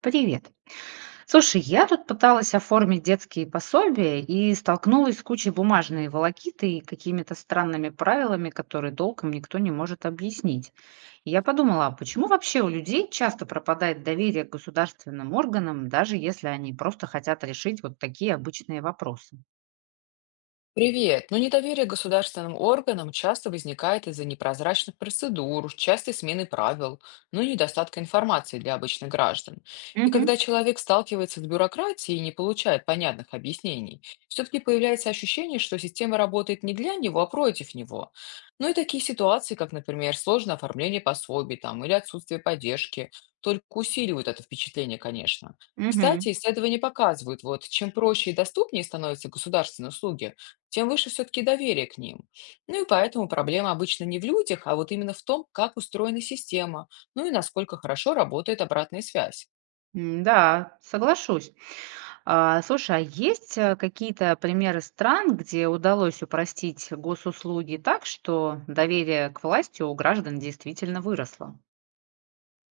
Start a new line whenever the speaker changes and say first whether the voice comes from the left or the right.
right: Привет. Слушай, я тут пыталась оформить детские пособия и столкнулась с кучей бумажной волокиты и какими-то странными правилами, которые толком никто не может объяснить. И я подумала, а почему вообще у людей часто пропадает доверие к государственным органам, даже если они просто хотят решить вот такие обычные вопросы?
left: Привет. Но недоверие к государственным органам часто возникает из-за непрозрачных процедур, частой смены правил, ну и недостатка информации для обычных граждан. И
right: Угу,
left: когда человек сталкивается с бюрократией и не получает понятных объяснений, все-таки появляется ощущение, что система работает не для него, а против него. Ну и такие ситуации, как, например, сложное оформление пособий там, или отсутствие поддержки, только усиливают это впечатление, конечно.
right: угу.
left: Кстати, исследования показывают, вот чем проще и доступнее становятся государственные услуги, тем выше все-таки доверие к ним. Ну и поэтому проблема обычно не в людях, а вот именно в том, как устроена система, ну и насколько хорошо работает обратная связь.
right: Да, соглашусь. А, слушай, а есть, какие-то примеры стран, где удалось упростить госуслуги так, что доверие к власти у граждан действительно выросло?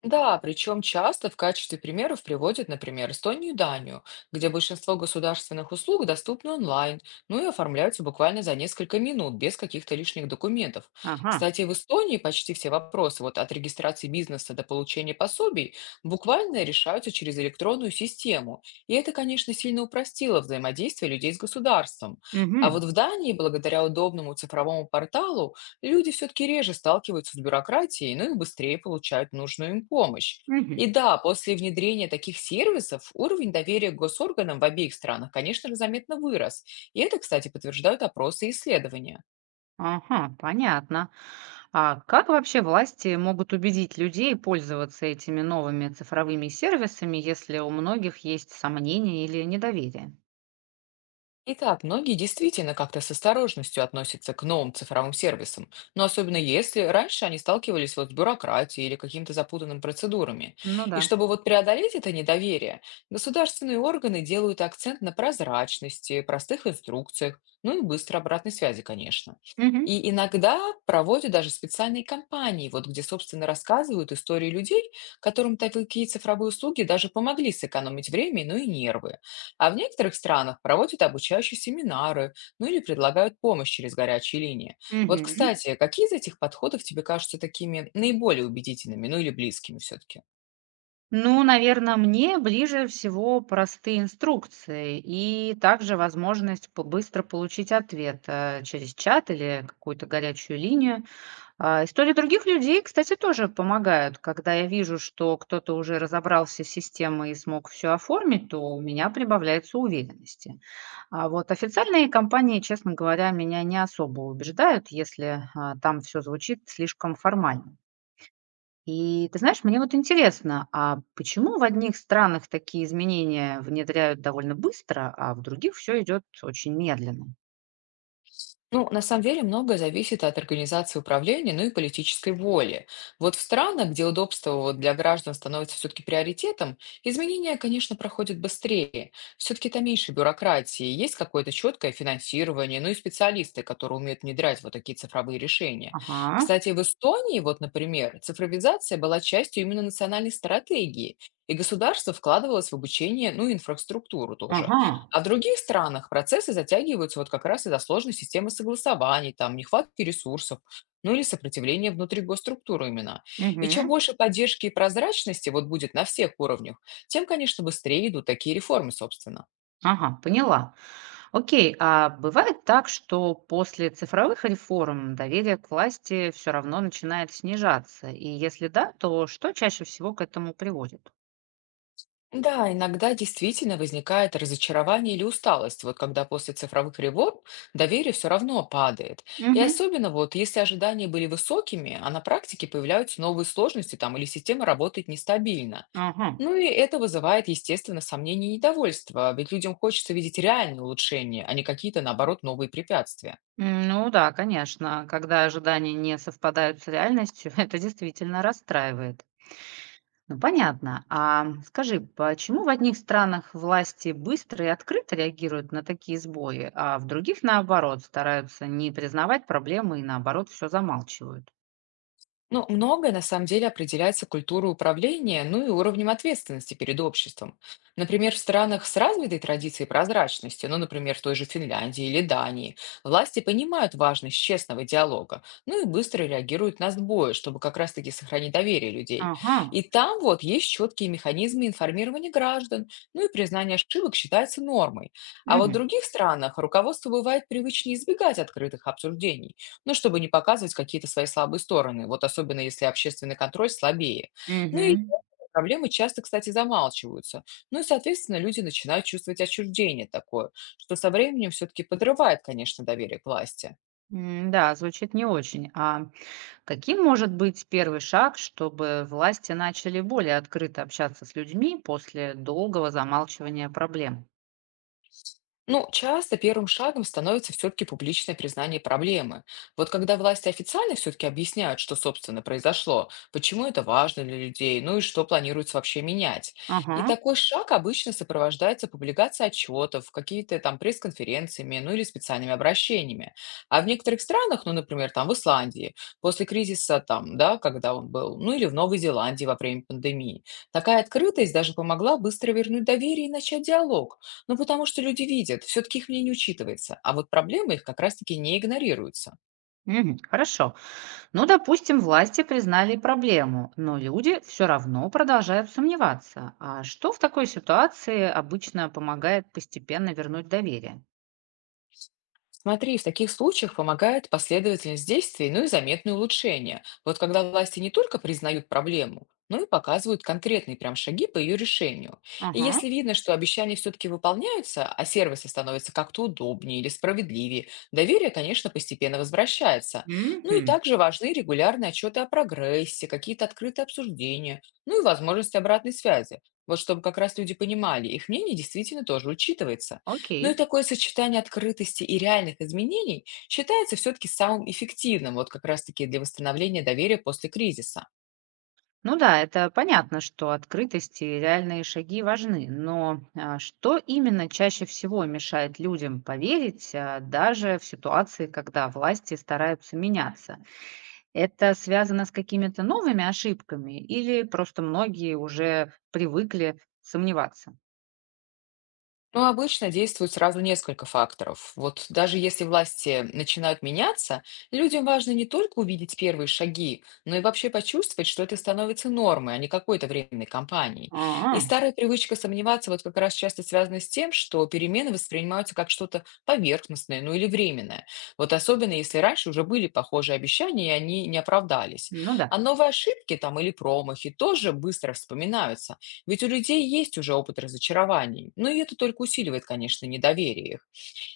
left: Да, причем часто в качестве примеров приводят, например, Эстонию и Данию, где большинство государственных услуг доступны онлайн, ну и оформляются буквально за несколько минут, без каких-то лишних документов.
right: Ага.
left: Кстати, в Эстонии почти все вопросы вот от регистрации бизнеса до получения пособий буквально решаются через электронную систему. И это, конечно, сильно упростило взаимодействие людей с государством. А
right: Угу,
left: вот в Дании, благодаря удобному цифровому порталу, люди все-таки реже сталкиваются с бюрократией, ну и быстрее получают нужную им помощь. И
right: угу.
left: да, после внедрения таких сервисов уровень доверия к госорганам в обеих странах, конечно же, заметно вырос. И это, кстати, подтверждают опросы и исследования.
right: Ага, понятно. А как вообще власти могут убедить людей пользоваться этими новыми цифровыми сервисами, если у многих есть сомнения или недоверие?
left: Итак, многие действительно как-то с осторожностью относятся к новым цифровым сервисам, но особенно если раньше они сталкивались вот с бюрократией или какими-то запутанными процедурами.
right: Ну
left: И
right: да.
left: чтобы вот преодолеть это недоверие, государственные органы делают акцент на прозрачности, простых инструкциях, ну и быстрой обратной связи, конечно.
right: Угу.
left: И иногда проводят даже специальные кампании, вот где, собственно, рассказывают истории людей, которым такие цифровые услуги даже помогли сэкономить время, ну и нервы. А в некоторых странах проводят обучающие семинары, ну или предлагают помощь через горячие линии. Вот,
right: Мгм.
left: кстати, какие из этих подходов тебе кажутся такими наиболее убедительными, ну или близкими все-таки?
right: Ну, наверное, мне ближе всего простые инструкции и также возможность по быстро получить ответ, через чат или какую-то горячую линию. А, истории других людей, кстати, тоже помогают. Когда я вижу, что кто-то уже разобрался с системой и смог все оформить, то у меня прибавляется уверенности. А вот официальные компании, честно говоря, меня не особо убеждают, если, там все звучит слишком формально. И ты знаешь, мне вот интересно, а почему в одних странах такие изменения внедряют довольно быстро, а в других все идет очень медленно?
left: Ну, на самом деле многое зависит от организации управления, ну и политической воли. Вот в странах, где удобство вот для граждан становится все-таки приоритетом, изменения, конечно, проходят быстрее. Все-таки там меньше бюрократии, есть какое-то четкое финансирование, ну и специалисты, которые умеют внедрять вот такие цифровые решения.
right: Ага,
left: Кстати, в Эстонии, вот, например, цифровизация была частью именно национальной стратегии, и государство вкладывалось в обучение, ну и инфраструктуру тоже.
right: ага,
left: А в других странах процессы затягиваются вот как раз из-за сложной системы согласований, там, нехватки ресурсов, ну или сопротивления внутри госструктуры именно. И чем
right: мгм,
left: больше поддержки и прозрачности вот будет на всех уровнях, тем, конечно, быстрее идут такие реформы, собственно.
right: ага, поняла. Окей, а бывает так, что после цифровых реформ доверие к власти все равно начинает снижаться? И если да, то что чаще всего к этому приводит?
left: Да, иногда действительно возникает разочарование или усталость, вот когда после цифровых реформ доверие все равно падает. И
right: Угу,
left: особенно вот если ожидания были высокими, а на практике появляются новые сложности там или система работает нестабильно.
right: ага.
left: Ну и это вызывает, естественно, сомнения и недовольство, ведь людям хочется видеть реальные улучшения, а не какие-то, наоборот, новые препятствия.
right: М, ну да, конечно, когда ожидания не совпадают с реальностью, это действительно расстраивает. Ну понятно. А скажи, почему в одних странах власти быстро и открыто реагируют на такие сбои, а в других, наоборот, стараются не признавать проблемы и, наоборот, все замалчивают?
left: Ну, многое на самом деле определяется культурой управления, ну и уровнем ответственности перед обществом. Например, в странах с развитой традицией прозрачности, ну, например, в той же Финляндии или Дании, власти понимают важность честного диалога, ну и быстро реагируют на сбои, чтобы как раз-таки сохранить доверие людей.
right: Ага.
left: И там вот есть четкие механизмы информирования граждан, ну и признание ошибок считается нормой. А вот в
right: Мгм.
left: других странах руководство бывает привычнее избегать открытых обсуждений, ну, чтобы не показывать какие-то свои слабые стороны, вот особенно если общественный контроль слабее. Ну и
right: Мгм.
left: проблемы часто, кстати, замалчиваются. Ну и, соответственно, люди начинают чувствовать отчуждение такое, что со временем все-таки подрывает, конечно, доверие к власти.
right: М, да, звучит не очень. А каким может быть первый шаг, чтобы власти начали более открыто общаться с людьми после долгого замалчивания проблем?
left: Ну, часто первым шагом становится все-таки публичное признание проблемы. Вот когда власти официально все-таки объясняют, что, собственно, произошло, почему это важно для людей, ну и что планируется вообще менять. И
right: Ага,
left: такой шаг обычно сопровождается публикацией отчетов, какие-то там пресс-конференциями, ну или специальными обращениями. А в некоторых странах, ну, например, там в Исландии, после кризиса там, да, когда он был, ну или в Новой Зеландии во время пандемии, такая открытость даже помогла быстро вернуть доверие и начать диалог. Ну, потому что люди видят, все-таки их мнение учитывается, а вот проблемы их как раз-таки не игнорируются.
right: мгм, хорошо. Ну, допустим, власти признали проблему, но люди все равно продолжают сомневаться. А что в такой ситуации обычно помогает постепенно вернуть доверие?
left: Смотри, в таких случаях помогает последовательность действий, ну и заметные улучшения. Вот когда власти не только признают проблему, но и показывают конкретные прям шаги по ее решению. И
right: Ага,
left: если видно, что обещания все-таки выполняются, а сервисы становятся как-то удобнее или справедливее, доверие, конечно, постепенно возвращается. Ну и
right: мгм,
left: также важны регулярные отчеты о прогрессе, какие-то открытые обсуждения, ну и возможность обратной связи. Вот чтобы как раз люди понимали, их мнение действительно тоже учитывается. Ну и
right: окей.
left: такое сочетание открытости и реальных изменений считается все-таки самым эффективным вот как раз-таки для восстановления доверия после кризиса.
right: Ну да, это понятно, что открытость и реальные шаги важны, но что именно чаще всего мешает людям поверить, даже в ситуации, когда власти стараются меняться? Это связано с какими-то новыми ошибками или просто многие уже привыкли сомневаться?
left: Ну, обычно действует сразу несколько факторов. Вот даже если власти начинают меняться, людям важно не только увидеть первые шаги, но и вообще почувствовать, что это становится нормой, а не какой-то временной кампанией. И
right: А,
left: старая привычка сомневаться вот как раз часто связана с тем, что перемены воспринимаются как что-то поверхностное, ну или временное. Вот особенно если раньше уже были похожие обещания, и они не оправдались.
right: ну
left: А
right: да.
left: новые ошибки там или промахи тоже быстро вспоминаются. Ведь у людей есть уже опыт разочарований, но и это только усиливает, конечно, недоверие их.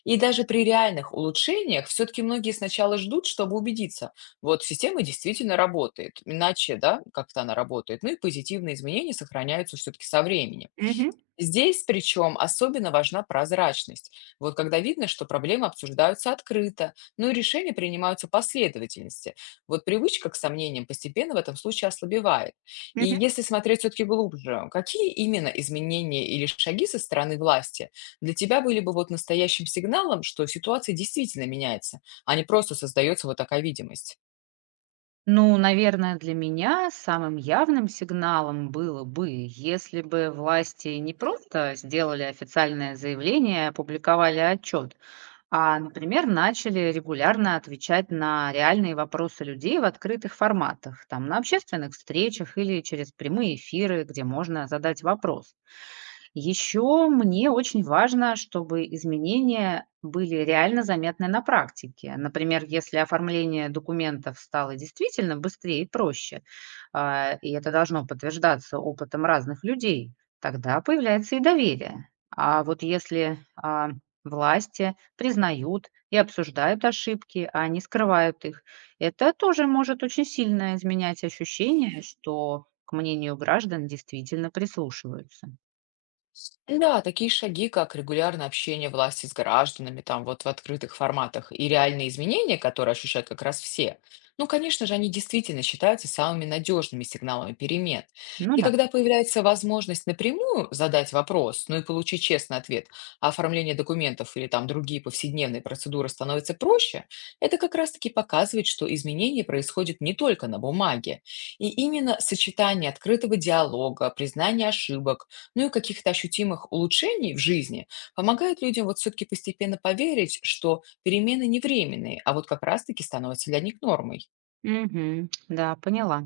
left: И даже при реальных улучшениях все-таки многие сначала ждут, чтобы убедиться, вот система действительно работает, иначе, да, как-то она работает, ну и позитивные изменения сохраняются все-таки со временем.
right: Мгм,
left: Здесь причем особенно важна прозрачность. Вот когда видно, что проблемы обсуждаются открыто, ну и решения принимаются последовательности. Вот привычка к сомнениям постепенно в этом случае ослабевает. И
right: мгм.
left: если смотреть все-таки глубже, какие именно изменения или шаги со стороны власти для тебя были бы вот настоящим сигналом, что ситуация действительно меняется, а не просто создается вот такая видимость?
right: Ну, наверное, для меня самым явным сигналом было бы, если бы власти не просто сделали официальное заявление, опубликовали отчет, например, начали регулярно отвечать на реальные вопросы людей в открытых форматах, там, на общественных встречах или через прямые эфиры, где можно задать вопрос. Еще мне очень важно, чтобы изменения были реально заметны на практике. Например, если оформление документов стало действительно быстрее и проще, и это должно подтверждаться опытом разных людей, тогда появляется и доверие. А вот если власти признают и обсуждают ошибки, а не скрывают их, это тоже может очень сильно изменять ощущение, что к мнению граждан действительно прислушиваются.
left: Да, такие шаги, как регулярное общение власти с гражданами, там вот в открытых форматах, и реальные изменения, которые ощущают как раз все, ну, конечно же, они действительно считаются самыми надежными сигналами перемен.
right: Ну
left: И
right: да.
left: когда появляется возможность напрямую задать вопрос, ну и получить честный ответ, а оформление документов или там другие повседневные процедуры становятся проще, это как раз-таки показывает, что изменения происходят не только на бумаге. И именно сочетание открытого диалога, признания ошибок, ну и каких-то ощутимых улучшений в жизни, помогает людям вот все-таки постепенно поверить, что перемены не временные, а вот как раз-таки становятся для них нормой.
right: Мгм. Да, поняла.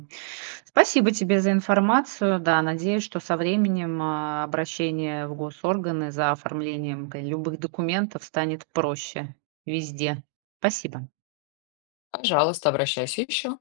right: Спасибо тебе за информацию. Да, надеюсь, что со временем, обращение в госорганы за оформлением ка любых документов станет проще везде. Спасибо.
left: Пожалуйста, обращайся еще.